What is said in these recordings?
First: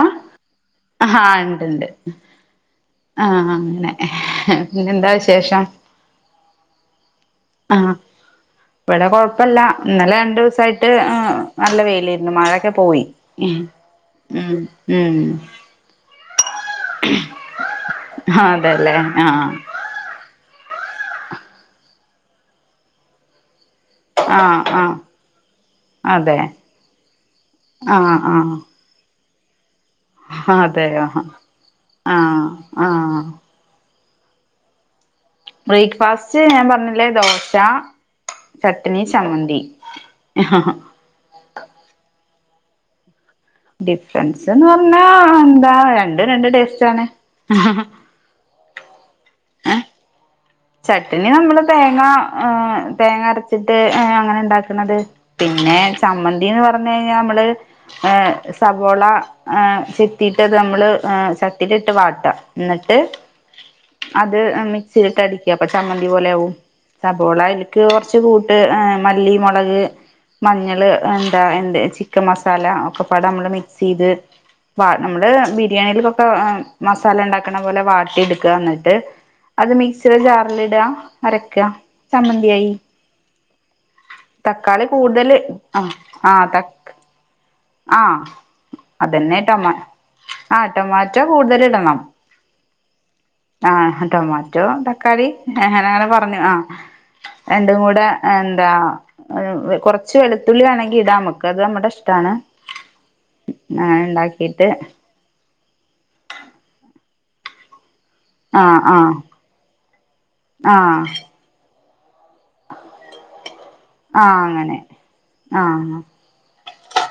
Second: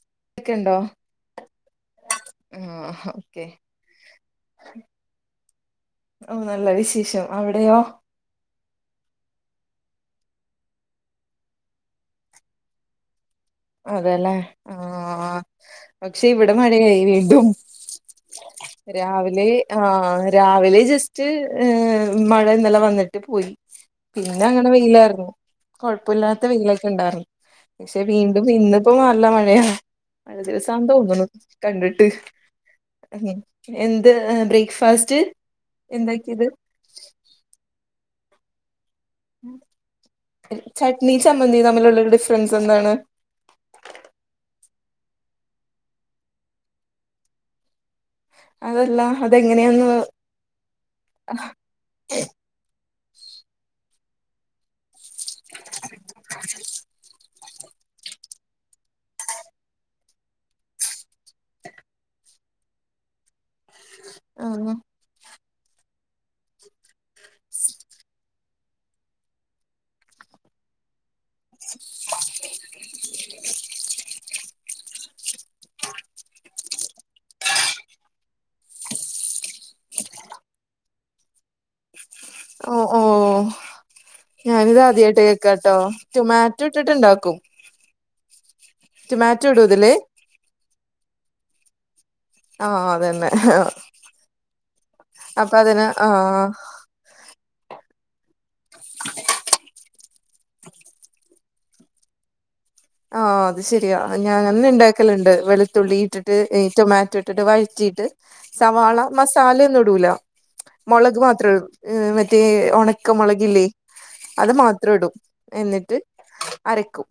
ആഹ്, ഒക്കെ ഉണ്ടോ ആഹ് ഇണ്ട്ണ്ട്. ആഹ്, ആഹ് അങ്ങനെ പിന്നെ എന്താ വിശേഷം? ഉം, നല്ല വിശേഷം. അവിടെയോ ആഹ് വടെ കൊഴപ്പല്ല ഇന്നലെ രണ്ടുസായിട്ട് നല്ല വെയിലിരുന്നു മഴൊക്കെ പോയി ഉം അതെല്ലേ ഉം ഉം ആഹ് പക്ഷെ ഇവിടെ മഴയായി വീണ്ടും അതെല്ലേ രാവിലെ ആഹ് ആഹ് രാവിലെ ജസ്റ്റ് മഴ ഇന്നല്ലേം വന്നിട്ട് പോയി പിന്നെ ആഹ് അങ്ങട് ആഹ് വെയിലായിരുന്നു അതെ കൊഴപ്പമില്ലാത്ത വെയിലൊക്കെ ഉണ്ടായിരുന്നു പക്ഷെ വീ ആഹ് ആഹ് ഇന്നിപ്പോ നല്ല മഴയാ മഴദിവസാന് അതെയോ തോന്നുണു കണ്ടിട്ട് ആഹ് ആഹ് എന്ത് ബ്രേക്ക്ഫാസ്റ്റ് എന്താക്കിയത് ബ്രേക്ക്ഫാസ്റ്റ് ഞാൻ പറഞ്ഞില്ലേ ദോശ ചട്ട്നി ചമ്മന്തി ട്ട്നി ചമ്മന്തിയും തമ്മിലുള്ളൊരു ഡിഫറൻസ് എന്താണ് ഡിഫറൻസ്ന്ന് പറഞ്ഞാ എന്താ രണ്ടും രണ്ട് ടേസ്റ്റാണ് അതല്ല അതെങ്ങനെയാന്ന് ചട്ടനി നമ്മള് തേങ്ങ ങാ തേങ്ങ അരച്ചിട്ട് അങ്ങനെ ഉണ്ടാക്കണത് പിന്നെ ചമ്മന്തിന്ന് പറഞ്ഞയിഞ്ഞാ അമ്മള് ഏ സവോള ചെത്തിയിട്ട് നമ്മള് ചട്ടിലിട്ട് വാട്ട എന്നിട്ട് അത് ആഹ് മിക്സിയിലിട്ട് അടി അപ്പൊ ചമ്മന്തി പോലെ ആകും സവോള അതില്ക്ക് കൊറച്ച് കൂട്ട് മല്ലി മുളക് മഞ്ഞള് എന്താ എന്ത ചിക്കൻ മസാല ഒക്കെ പാട നമ്മള് മിക്സ് ചെയ്ത് വ നമ്മള് ബിരിയാണിൽക്കൊക്കെ മസാല ഉണ്ടാക്കണ പോലെ വാട്ടി എടുക്ക എന്നിട്ട് അത് മിസ് സീടെ ജാർലിഡാ അരയ്ക്ക ഓ ഓ ഞാനിത് തക്കാളി ആദ്യായിട്ട് കൂടുതല് കേക്കാട്ടോ ആ ആ ടൊമാറ്റോ തക് ഇട്ടിട്ട് ഇണ്ടാക്കും ആ അതന്നെ ടൊമാറ്റോ ഇടുവോ ടൊമാ ഇതില് ആ ടൊമാറ്റോ കൂടുതൽ ഇടണം ആഹ് അതെന്നെ ആഹ് ടൊമാറ്റോ തക്കാളി അപ്പൊ അതിന് അങ്ങനങ്ങനെ പറഞ്ഞു ആഹ് ആ രണ്ടും കൂടെ എന്താ കൊറ ച്ച് വെളുത്തുള്ളി വേണെങ്കി ഇടാമക്കത് നമ്മടെ ഇഷ്ടാണ് ആഹ് അത് ശരിയാ അങ്ങനെ ഞാൻ അന്ന് ഇണ്ടാക്കിട്ട് ഇണ്ടാക് ക്കലുണ്ട് വെളുത്തുള്ളി ഇട്ടിട്ട് ഈ ടൊമാറ്റോ ഇട്ടിട്ട് വഴറ്റിയിട്ട് ആഹ് സവാള ആഹ് മസാല ഒന്നും ഇടൂല ആഹ് മുളക് മാത്രേ ഉള്ളൂ മറ്റേ ഉണക്കമുളകില്ലേ ആഹ് അത് അങ്ങനെ മാത്രം ഇടും ആഹ് എന്നിട്ട് അരക്കും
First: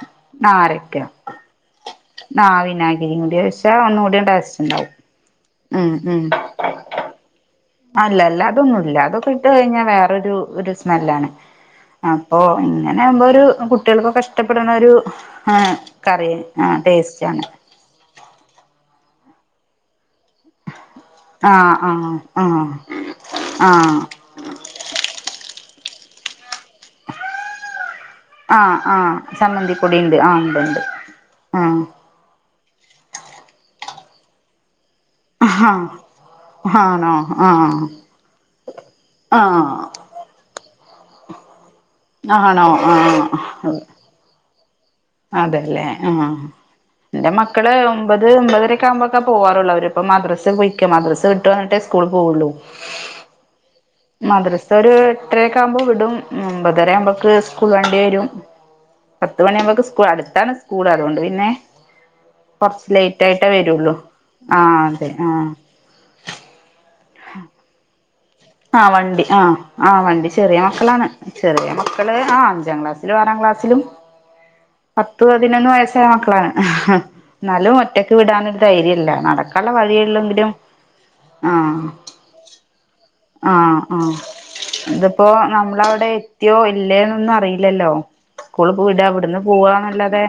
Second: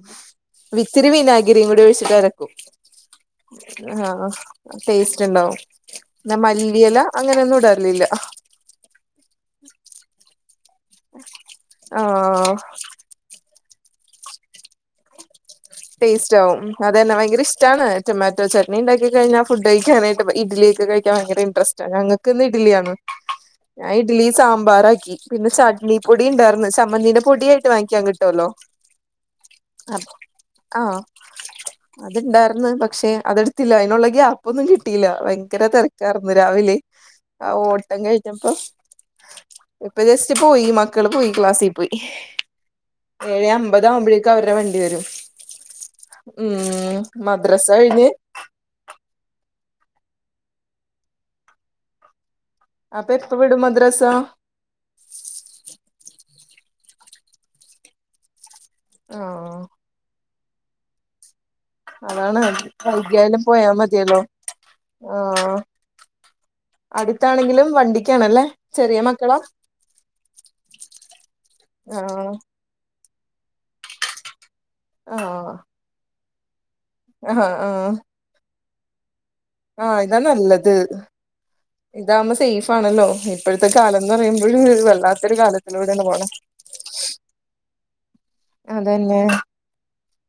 ആഹ് അരക്ക വിത്തിരി വിനാ ഗിരികുടൊഴി ട്ടരക്കും ആഹ് വിനാഗിരിയും കൂടി ഒഴിച്ചാ ഒന്നുകൂടി ടേസ്റ്റ് ഇണ്ടാവും ടേസ്റ്റുണ്ടാവും ഉം ഉം പിന്ന മല്ലിയല അങ്ങനൊന്നു അല്ല അല്ല അതൊന്നുമല്ല അതൊക്കെ ഇട്ട് കഴിഞ്ഞാൽ വേറൊരു ഒരു സ് നല്ലതാണ് അപ്പൊ ആഹ് ഇങ്ങനെ ആകുമ്പോ ഒരു കുട്ടികൾക്കൊക്കെ ഇഷ്ടപ്പെടണ ഒരു ആഹ് കറി ടേസ്റ്റ് ആവും ആഹ് അതന്നെ ടേസ്റ്റ് ഭയങ്കര ആണ് ഇഷ്ടാണ് റ്റോമാറ്റൊ ചട്ടനി ഉണ്ടാക്കി കഴിഞാൽ ഫുഡ് കഴിക്കാനായിട്ട് ഇട്ലി ഒക്കെ കഴി ഭയങ്കര ആഹ് ഇൻട്രസ്റ്റ് ഞങ്ങക്ക് ഇന്ന് ആഹ് ഇഡ്ലിയാണ് ആഹ് ഞാൻ ആഹ് ഇഡലി സാമ്പാറാക്കി പിന്നെ ചട്നി പൊടി ഉണ്ടായിർന്ന് ചമ്മന്തീന്റെ പൊടിയായിട്ട് വാങ്ങിക്കാൻ കിട്ടുവല്ലോ ആഹ് ആഹ് ചമ്മന്തിപ്പൊടി അ ഉണ്ട് ആഹ് ഉണ്ട് ആഹ് ഉണ്ട് അത്ണ്ടാർന്ന് പക്ഷെ അതെടുത്തില്ല അതിനുള്ള ഗ്യാപ്പൊന്നും കിട്ടിയില്ല ആഹ് ഭയങ്കര ആഹാ തിരക്കായിർരുന്നു രാവിലെ ആണോ ആ ഓട്ടം കഴിഞ്ഞപ്പോ ആ ഇപ്പൊ ജസ്റ്റ് പോയി മക്കള് പോയി ക്ലാസ്സിൽ പോയി ആണോ ഏഴ് ആഹ് അമ്പത ആകുമ്പോഴേക്ക അവരുടെ വണ്ടി വരും അതെല്ലേ ആ ഉം എന്റെ മദ്രസ മക്കള് കഴിഞ്ഞ് ഒമ്പത് ഒൻതരക്ക ആകുമ്പോൊക്കെ പോാറുള്ള അവരിപ്പോ മദ്രസ് പോയ്ക്ക മദ്രസ് വിട്ടു വ ന്നിട്ടേ സ്കൂൾ പോവുള്ളു അപ്പൊ എപ്പ വിടും മദ്രാസ സ ഒരു എട്ടരക്കെ ആകുമ്പോ വിടും ഒമ്പതര ആവുമ്പോക്ക് സ്കൂൾ വേണ്ടി വരും പത്ത് ആഹ് മണിയാകുമ്പോക്കെ സ് അടുത്താണ് സ്കൂൾ അതുകൊണ്ട് പിന്നെ അതാണ് കുറച്ച് ലേറ്റ് വൈകിയാലും ആയിട്ടേ പോയാ വരുള്ളു മതിയല്ലോ ആഹ അതെ ആഹ ആഹ് അടുത്താണെങ്കിലും വണ്ടിക്കാണല്ലേ ആ ചെറിയ വണ്ടി മക്കളാ ആ ആ വണ്ടി ചെറിയ മക്കളാണ് ചെറിയ മക്കള് ആഹ് ആ അഞ്ചാം ക്ലാസ്സിലും ആറാം ക്ലാസ്സിലും പത്ത് ആഹ് പതിനൊന്ന് വയസ്സായ മക്കളാണ് ആഹ് എന്നാലും ആഹ് ഒറ്റക്ക് വിടാനൊരു ധൈര്യംല്ല നടക്കാൻള്ള ആഹ് വഴിയെള്ളെങ്കിലും ആഹ ഇതാകുമ്പോ സേഫ് ആണല്ലോ ഇപ്പോഴത്തെ ആഹ ആഹ കാലംന്ന് പറയുമ്പോഴ് ഇതിപ്പോ വല്ലാത്തൊരു കാലത്തിലൂടെയാണ് നമ്മളവിടെ പോണെ എത്തിയോ ഇല്ലേ ന്നൊന്നും അറിയില്ലല്ലോ സ്കൂള പോവൂല അതന്നെ ഇവിടുന്ന് പോവാന്നല്ലാതെ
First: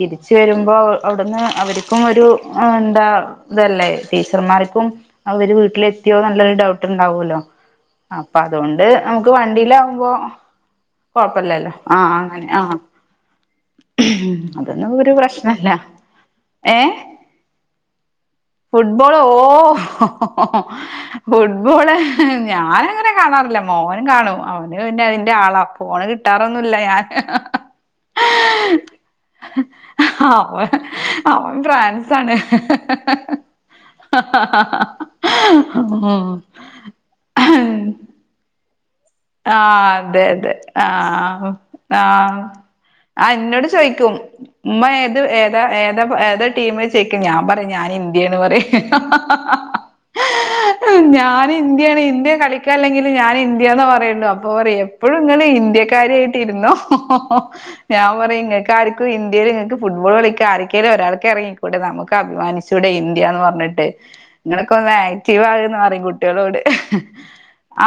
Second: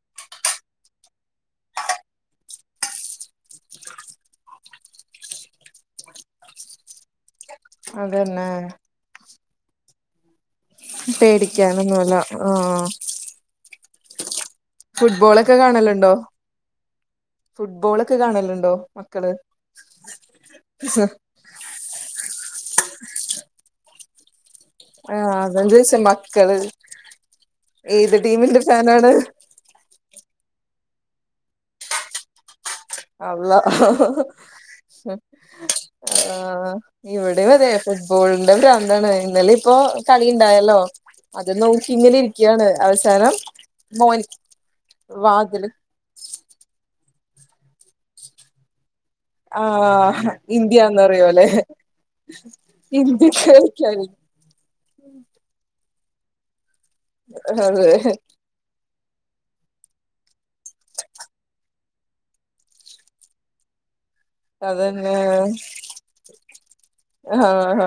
തിരിച്ച് വരുമ്പോ അവിടുന്ന് അവർക്കും ഒരു ആ എന്താ ഇതല്ലേ ടീച്ചർമാർക്കും അവര് വീട്ടിലെത്തിയോ ന്ന് ള്ളൊരു ഡൗട്ട് ണ്ടാവല്ലോ അപ്പൊ അതന്നെ അതുകൊണ്ട് നമുക്ക് വണ്ടിയിലാവുമ്പോ കൊഴപ്പല്ലല്ലോ ആഹ് പേടിക്കാനൊന്നുല്ല അങ്ങനെ ആഹ ആഹ് അതൊന്നും ഒരു ഫുട്ബോളൊക്കെ പ്രശ്നല്ല കാണലുണ്ടോ ഏ ഫുട്ബോളൊക്കെ കാണലുണ്ടോ ഫുട്ബോൾ മക്കള് ഓ ഫുട്ബോള് ഞാന അങ്ങനെ കാണാറില്ല മോന കാണും അവന് പിന്നെ ആഹ് അതിൻ്റെ ആളാ അതാ ചോദിച്ചേ ഫോണ് മക്കള് കിട്ടാറൊന്നുമല്ല ഞാാന് ഏത് ടീമിന്റെ ഫാനാണ് ആ അവ അവൻ ഫ്രാൻസാണ് അള്ളാ അ ആഹ ഇവിടെയും അതെ ഉം ഫുട്ബോളിന്റെ ഭ്രാന്താണ് അ ഇന്നല ഇപ്പോൊ ആഹ് അതെ കളി അതെ ണ്ടായല്ലോ ആഹ് അത് നോക്കി ഇങ്ങനെ ആഹ് ഇരിക്കുകാണ് അവസാനം ആഹ് എന്നോട് ചോയ്ക്കും മോൻ ഉമ്മ ഏത് ഏതാ വാതില് ഏതാ ഏതാ ടീമ്ചോയ്ക്കും ഞാൻ പറയും ഞാൻ ഇന്ത്യയന്ന് പറയും ആഹ് ഇന്ത്യാന്ന് പറയോലെ ഞൻ ഇന്ത്യാണ് ഇന്ത്യ കളിക്കാല്ലെങ്കിലും ഞാൻ ഇന്ത്യക്ക് ഇന്ത്യന്ന കളിക്കാന് പറയ അപ്പൊ പറ യുംഎപ്പോഴും ഇങ്ങെള് ഇന്ത്യക്കാരിയായിട്ട് ഇരുന്നോ അതെ ഞാൻ പറയും ക്കാർക്കുംന്ത്യയിൽ നിങ്ങൾക്ക് ഫുട്ബോൾ കളിക്ക ആരക്കെലും ഒരാൾക്കെ റങ്ങിക്കൂടെ നമുക്ക് അഭിമാനിച്ചൂടെ ഇന്ത്യന്ന് പറഞ്ഞിട്ട് ങ്ങളൊക്കെ ഒ ന്ന് അതന്നെ ആക്ടീവാവ് ന്ന്പറയും കുട്ടികളോട്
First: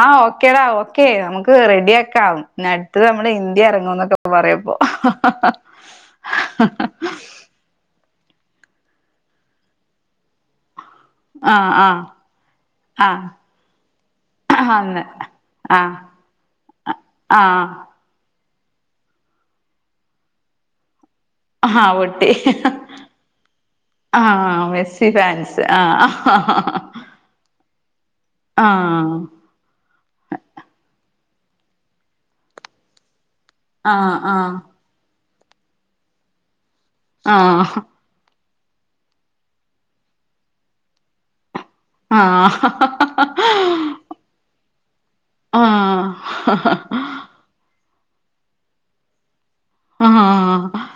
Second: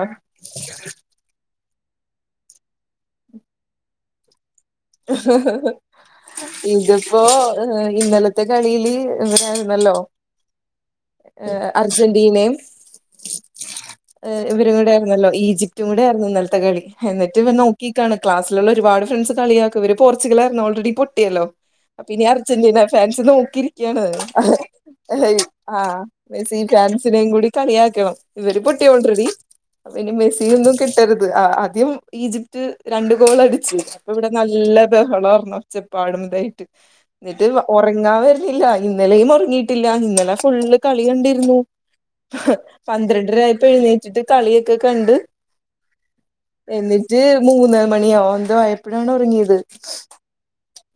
ആ് ഓക്കേടാ നമുക്ക് റെഡി ആക്കാംന്നടുത്ത് നമ്മുടെ ഇന്ത്യ ഇറങ്ങൊക്കെ പറ പറയുമ്പോ ഏ ഇന്നലത്തെ കളിയില് ഇവരായിരുന്നല്ലോ ഏ ആഹ് ആഹ് അർജന്റീനയും ആഹ് ഇവരും കൂടെ അന്ന് ആരുന്നല്ലോ ഈജിപ്റ്റും ആഹ് കൂടെ ആയിരുന്നു ഇന്നലത്തെ കളി എന്നിട്ട് ഇ വൽ ആഹ് നോക്കി ക്ലാസിലുള്ള ഒരുപാട് ഫ്രണ്ട്സ് കളിയാക്ക ഇവര് പോർച്ചുഗലായിരുന്നു ഓൾറെഡി പൊട്ടിയല്ലോ ആഹ് അപ്പൊ ഇനി പൊട്ടി അർജന്റീന ഫാൻസ് നോക്കിയിരിക്കാണ് ആഹ് മെസ്സി ഫാൻസ് ആ ആഹ് മെസിഫാൻ ആഹ് സിനെകൂടി കളിയാക്കണം ഇവര് പൊട്ടി ഓൾറെഡി അ പ്പംഇനി മെസിയൊന്നും കിട്ടരുത് ആദ്യം ഈജിപ്റ്റ് രണ്ട് ഗോൾ അടിച്ചു അപ്പ ആഹ് ഇവിടെ ആഹ് ബഹളം ഒച്ചപ്പാടതായിട്ട് എന്നിട്ട് ആഹ് ഉറങ്ങ ഇല്ല ഇന്നലെയും ഒറങ്ങിയിട്ടില്ല ഇന്നലെ ഫുള്ള് കളി കണ്ടിരുന്നു ആഹ് പന്ത്രണ്ടെരായിപ്പോ എഴുന്നേറ്റിട്ട് കളിയൊക്കെ കണ്ട് ആ ആഹ് ജ് മൂന്നര മണിയോ എന്തേ ആയപ്പഴാണ് ഒറങ്ങിയത് ആ ആഹ് ആഹ്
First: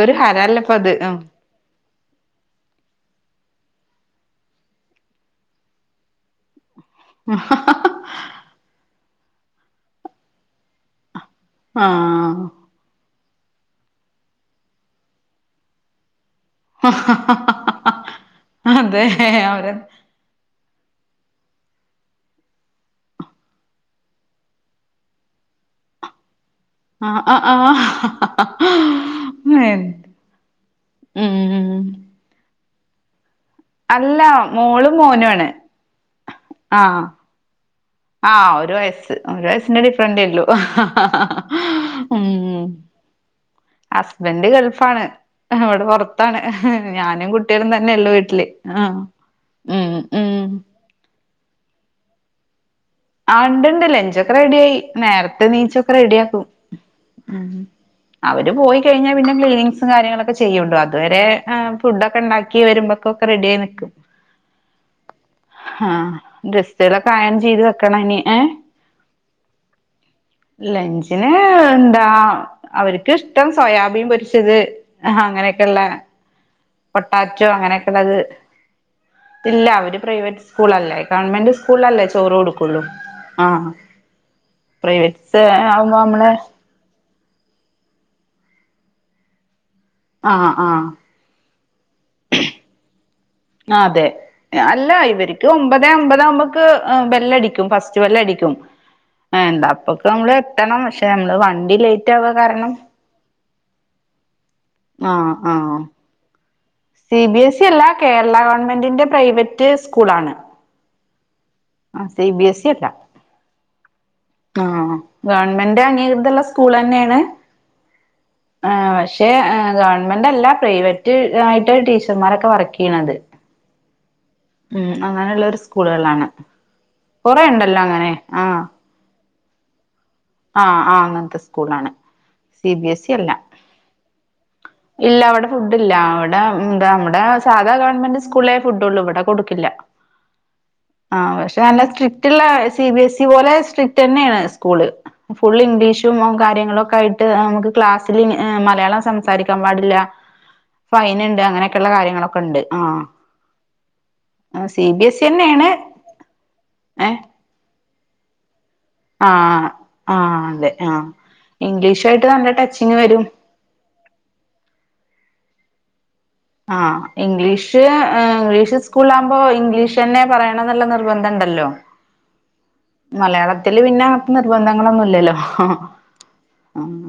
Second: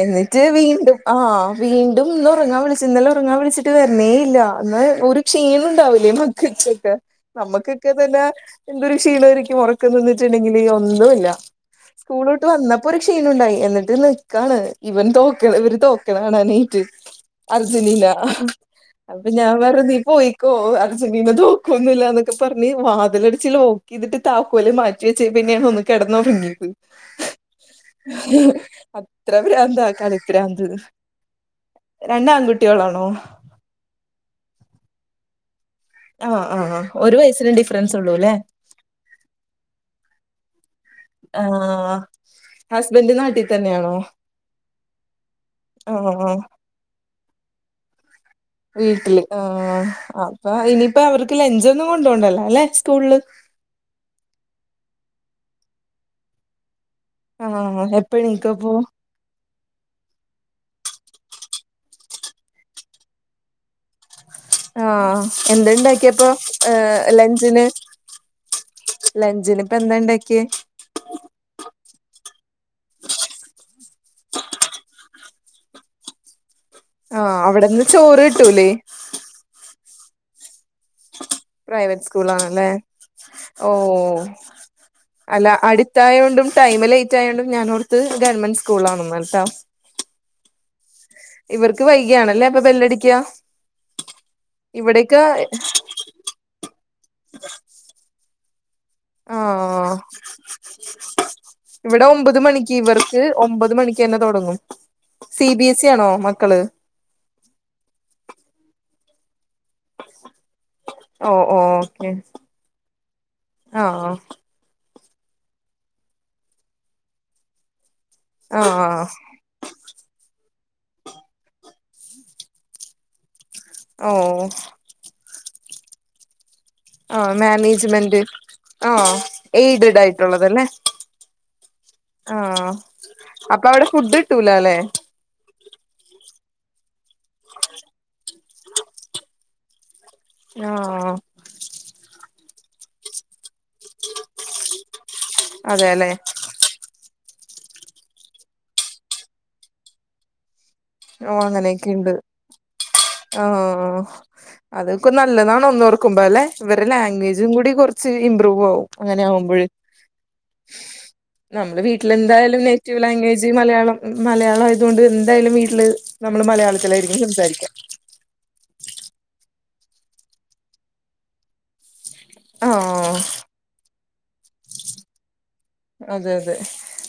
എന്നിട്ട് വീണ്ടും ആഹ് വീണ്ടും ഇന്ന് ഉറങ്ങാൻ വിളിച്ച് ഇന്നലെ ഉറങ്ങാൻ വിളിച്ചിട്ട് വരണേ ഇല്ല എന്നാ ഒരു ക്ഷീണണ്ടാവില്ലേ മക്കക്കൊക്കെ നമ്മുക്കൊക്കെത്തന്നെ എന്തൊരു ക്ഷീണെരിക്കും ഉറക്കം നിന്നിട്ടെണ്ടെങ്കില് ഒന്നുല്ല സ്കൂള് ആഹ് വിട്ട് വന്നപ്പോ ഒരു ക്ഷീണ ഉണ്ടായി എന്നിട്ട് പിന്നെ ക്കാണ് ഇവൻ തോക്കണെ ഇവര് തോക്കണെ കാണാനെ അർജന്റീന അതെ അപ്പൊ ഞാൻ അവരെ പറഞ്ഞ് നീ പോയി ക്കോ അർജന്റീന തോക്കൊന്നില്ലന്നൊക്കെ പറഞ്ഞ് വാതിലടച്ച് ലോക്കക്കെ ഇതിട്ട് താക്കോല് മാറ്റി വെച്ചെ പിന്നെയാ തോന്നണ് കിടന്നോറങ്ങിയത് ആഹ് ആഹാ ഇത്ര പ്രാന്താ കളി പ്രാന്ത് ഉം രണ്ടാങ്കുട്ട്യാളാണോ അല്ല മോളും മോനാണ് ആ ആ ഒരു വയസ്സിനു ഡിഫറൻസ് ഉള്ളൂല്ലേ ആ ഒരു വയസ്സ് ഒരു വയസ്സിന്റെ ഡിഫറന്റെയുള്ളൂ ആഹ് ഉം ഹസ്ബൻഡ് നാട്ടിൽ തന്നെയാണോ ഹസ്ബന്റ് ഗൾഫാണ് അവടെ ആഹ് ആഹ് പൊറത്താണ് ഞാനും കുട്ട്യോളും തന്നെയുള്ളൂ വീട്ടില് ആഹ് വീട്ടില് ആഹ് ഉം ഉം അപ്പൊ ഇനിയിപ്പോ അവർക്ക് ലഞ്ചാെന്നും കൊണ്ടോണ്ടല്ലോ അല്ലെ സ്കൂള് ഇണ്ടണ്ട് ലഞ്ചാെക്കെ റെഡി ആയി നേരത്ത നീച്ചൊക്കെ റെഡിയാക്കും ഉം ആഹ് അവര് എപ്പണീക്കപ്പോ പോയി കഴിഞ്ഞാ പിന്നെ ക്ലീനിങ്ങ്സും കാര്യങ്ങളൊക്കെ ചെയ്യുണ്ടോ അതുവരെ ഫുഡൊക്കെ ഉണ്ടാക്കി വരുമ്പൊക്കെ റെഡിയായി നിക്കും [inaudible] ആഹ് ആഹ് എന്താണ്ടാക്കിയപ്പൊ ഏഹ് ഗസ്റ്റുകളൊക്കെ അയൺ ചെയ്ത് ലഞ്ചിന് വെക്കണം ഇനി ഏ ലഞ്ചിനിപ്പെന്താണ്ടാക്കിയെ ലഞ്ചിന് എന്താ അവർക്കിഷ്ടം സോയാബീൻ പൊരിച്ചത് ആ അങ്ങനെക്കെള്ളെ ആഹ് പൊട്ടാറ്റോ അവിടെന്ന് അങ്ങനെയൊക്കെള്ളത് ചോറ് കിട്ടൂലേ ഇല്ല അവര് പ്രൈവറ്റ് സ്കൂളല്ലേ ഗവൺമെന്റ് സ്കൂളിലല്ലേ പ്രൈവറ്റ് ചോറ് സ്കൂളാണല്ലേ കൊടുക്കുള്ളൂ ആഹ് ഓഹ് പ്രൈവറ്റ്സ് ആവുമ്പോ അമ്മളെ ടൈം ലെയ്റ്റായോണ്ട് ഞാനോർത്ത് ഗവൺമെന്റ് സ്കൂളാണെന്ന്ട്ടോ ആഹ് ആഹ് ഇവർക്ക് വൈകിയാണല്ലേ അപ്പോ ബെല്ലടിക്കാ അതെ അല്ല ഇവര്ക്ക് ഒമ്പത് ഒമ്പതേ അമ്പതാകുമ്പക്ക് ബെല്ലടിക്കും ഫസ്റ്റ് ബെല്ലടിക്കും ആ ആഹ് എന്താപ്പക്കെ നമ്മള് എത്തണം പക്ഷെ നമ്മള് വണ്ടി ലേയറ്റാവാ കാരണം ഇത് ഒമ്പത് മണിക്കെന്നെ തൊടങ്ങും ആഹ് ആഹ് ണോ മക്കള് സി ബി എസ് ഇ അല്ല കേരളാഗവൺമെന്റിന്റെ പ്രൈവറ്റ് സ്കൂളാണ് ഓ ഓ ആ okay C B S E അല്ല ആഹ് ആഹ് ആഹ് ഗവൺമെന്റ് അംഗീകൃതള്ള സ്കൂളെന്നെയാണ് ആ ആഹ് പക്ഷേ ഗവൺമെന്റല്ല പ്രൈവറ്റ് ആയിട്ടാ ടീ ച്ചർമ്മാരൊക്കെ വർക്കെയ്യണത് ഓഹ് ഉം അങ്ങനെയുള്ളരു സ്കൂളുകളാണ് ആഹ് കുറെ ഉണ്ടല്ലോ അങ്ങനെ മാനേജ്മെന്റ് ആഹ് ആഹ് എയ്ഡഡ് ആയി ആഹ് ആഹ് അങ്ങന്ത്തെ സ്കൂളാണ് സി ആഹ് ബി എസ് ഇ അല്ലാ അപ്പൊ അവിടെ ഫുഡ് കിട്ടൂല അല്ലെ ഇല്ലവിടെ ഫുഡ്ഡില്ല അവിടെ ന്താ നമ്മടെ സാധാ ഗവൺമെന്റ് സ്കൂളിലെ ഫുഡ്ള്ളൂ ഇവിടെ കൊടുക്കില്ല ആഹ് പക്ഷെ നല്ല സ്ട്രിക്ട്ള്ളെ സി ബിഎസ് ഇ പോലെ സ്ട്രിക്ടെന്നെയാണ് സ്കൂള് ഫുൾ അതെല്ലെ ഇംഗ്ലീഷും മ കാര്യങ്ങളൊക്കായിട്ട് നമുക്ക് ക്ലാസ്സിലിങ്ങ ഏ മലയാളം സംസാരിക്കാൻ പാടില്ല ഓ ഫൈൻണ്ട് അങ്ങനെയൊക്കെള്ളെ അങ്ങനെയൊക്കെയുണ്ട് കാര്യങ്ങളൊക്കെണ്ട് ആഹ് ആഹ് അതൊക്കെ നല്ലതാണ് തന്നെയാണ് ഒന്നോർക്കുമ്പല്ലേ ഇവരെ ഏ ലാംഗ്വേജ് ജും കൂടി കൊർച്ച് ഇമ്പ്രൂവ് ആവും ആ അങ്ങനെയാവുമ്പേഴെ ആ അതെ ആ നമ്മള് ഇംഗ്ലീഷായിട്ട് നല്ല വീട്ടിലെന്തായാലും ടച്ചിങ് നേറ്റീവ് വരും ലാംഗ്വേജ് ദി മലയാളം മലയാളായതോണ്ട് എന്തായാലും വീട്ട്ല് ആഹ് ഇംഗ്ലീഷ് ഏ ഇംഗ്ലീഷ് സ് കൂൾലാമ്പോ ഇംഗ്ലീഷെന്നെ പറയണംന്ന്ള്ളെ നിർബന്ധണ്ടല്ലോ ആഹ് മലയാള ത്തില് പിന്ന അപ് നിർബന്ധങ്ങളൊന്നുല്ലല്ലോ അതെ അതെ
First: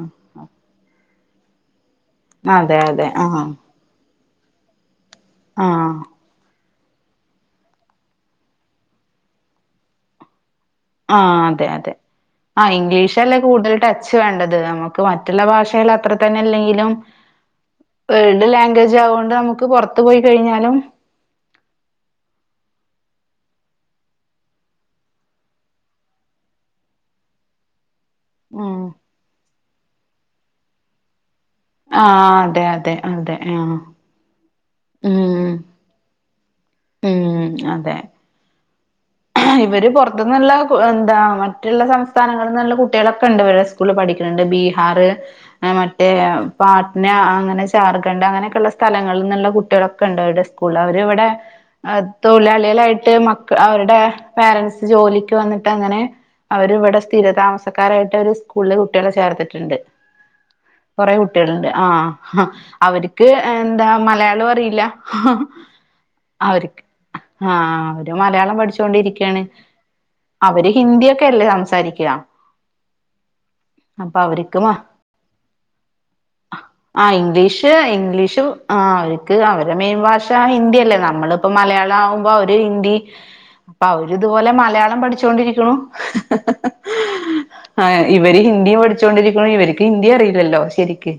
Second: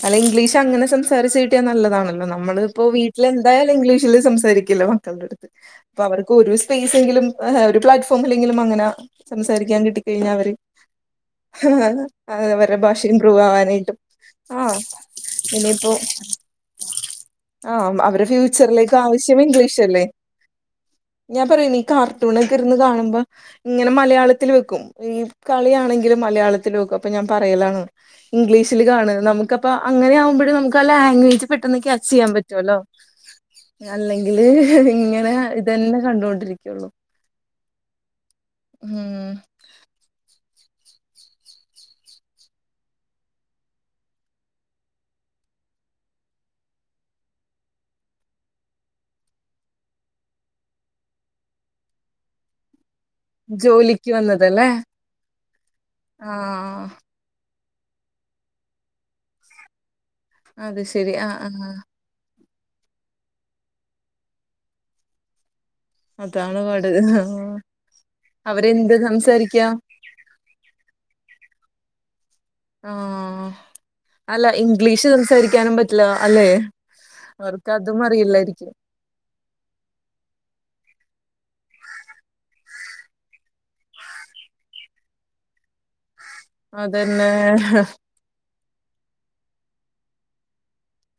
അല്ലെ ഇംഗ്ലീഷ് അങ്ങനെ സംസാരിച്ച് കിട്ടിയാ നല്ലതാണല്ലോ ആ അതെ നമ്മളിപ്പോ അതെ വീട്ടില് ആ എന്തായാലും ഇംഗ്ലീഷല്ലേ സംസാരി ക്കില്ല മക്കൾടടുത്ത് ആഹ് അപ്പൊ അവർക്ക് ഒരൂസ സ്പേസെങ്കിലും ഒരു പ്ലാറ്റ്ഫോമിലെങ്കിലും അങ്ങനെ സംസാരിക്കാൻ കിട്ടിക്കഴിഞ്ഞാവര് ആഹ് അതെ അതെ ആഹ് ഭാഷ ഇംഗ്ലീഷ് അല്ലേ ഇമ്പ്രൂവ് കൂടുതൽ ആവാനായിട്ടും ടച്ച് വേണ്ടത് ആഹ് നമുക്ക് മറ്റുള്ള ഭാഷയിൽ ഇനിയിപ്പോ അത്ര തന്നെ അല്ലെങ്കിലും ആഹ് അവരെ വേൾഡ് ലാംഗ്വേജ ഫ്യൂച്ചറിലേക്ക് അതുകൊണ്ട് ആവശ്യം നമുക്ക് ഇംഗ്ലീഷല്ലേ പൊറത്ത് പോയി കഴിഞ്ഞാലും ഞാൻ പറയൂ നീ കാർട്ടൂണൊക്കെ ഇരുന്ന് കാണുമ്പം ഇങ്ങനെ മലയാളത്തില് വെക്കും ഈ കളിയാണെങ്കിലും മലയാളത്തില് വെക്കും അപ്പൊ ഞാൻ പറയലാണ് ഉം ഇംഗ്ലീഷില് കാണ് നമുക്കപ്പ അങ്ങനെ യാവുമ്പഴ് നമുക്കാ ലാംഗ്വേജ് പെട്ടെന്ന് ക്യാച്ചെയ്യാൻ ആഹ് അതെ പറ്റുവല്ലോ അതെ അതെ ആഹ് അല്ലെങ്കില് ഇങ്ങനെ ഉം ഇതന്നെ കണ്ടോണ്ടിരിക്കുള്ളൂ ഉം അതെ ഉം ആഹ് ഇവര് പുറത്തുന്നുള്ള എന്താ മറ്റുള്ള സംസ്ഥാനങ്ങളിൽന്നുള്ള കുട്ടികളൊക്കെണ്ട് ഇവരെ സ് കൂള് പഠിക്ക്ണ്ണ്ണ്ട് ബീഹാറ് ആഹ് മറ്റേ പാട്ന അങ്ങനെ ജാർഖണ്ഡ് അങ്ങനെയൊക്കെള്ള സ്ഥലങ്ങൾന്ന്ള്ള കുട്യാളൊക്കെണ്ട് അവര്ടെ സ് സ്കൂൾല് അവര് ഇവടെ എ തൊഴിലാളികളായിട്ട് മക് ജോലി പാരൻസ് ജോലിക്ക് വന്നിട്ടങ്ങനെ ആഹ് അവരിവിടെ സ്ഥിരതാമസക്കാരായിട്ട് ഒരു സ്കൂളില് കുട്യളെ ചേർത്തിട്ട്ണ്ട് അത് കൊറെ ശരി ആഹ് കുട്യൾണ്ട് ആഹ് ആഹ് അവർക്ക് എന്താ മലയാളോ അറിയില്ല അതാണ് അവർക്ക് പാട് ആ അവര് മലയാളം അവരെന്ത് പഠിച്ചോണ്ടിരിക്കയാണ് സംസാരിക്കാ അവര് ഹിന്ദിയൊക്കെല്ലേ സംസാരിക്ക നോ അല്ല അവർക്ക് മ ഇംഗ്ലീഷ് സംസാരിക്കാനും പറ്റില്ല അല്ലേ ആഹ് ഇംഗ്ലീഷ് ഇംഗ്ലീഷും ആഹ് ക്ക് അവരെ മെയിൻ ഭാഷ ഹിന്ദിയല്ലേ നമ്മളിപ്പം മലയാളാവുമ്പോ അവര് ഹിന്ദി അപ്പൊ അവരിതുപോലെ മലയാളം പഠിച്ചൊണ്ടിരികുണു അതെന്നെ ഇവര് ഹിന്ദിയും പഠിച്ചോണ്ടിരിക്കുന്നു ഇവർക്ക് ഹിന്ദിയറിയില്ലല്ലോ ശെരിക്ക്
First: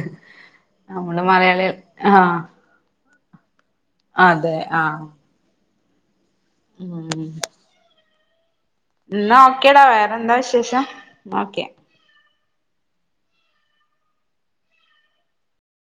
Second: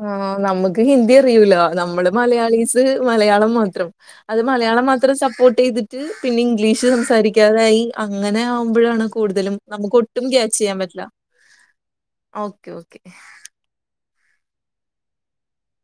ആഹ് നമ്മുക്ക് ഹിന്ദി അറിയൂലോ മലയാളി നമ്മള് ആ മലയാളിസ് മലയാളം മാത്രം അത് അതെ ആ മലയാളം മാത്രം സപ്പോർട്ടെയ്തി റ്റ് പിന്നെ ഇംഗ്ലീഷ് ഉം സംസാരിക്കാതായി അങ്ങനെയാവുമ്പഴാണ് എന്നാ കൂടുതലും ഓക്കേടാ നമുക്ക് ഒട്ടും വേറെന്താ ക്യാച്ചെയ്യാൻ വിശേഷം പറ്റില്ല ഓക്കെ ഓക്കെ ഓക്കെ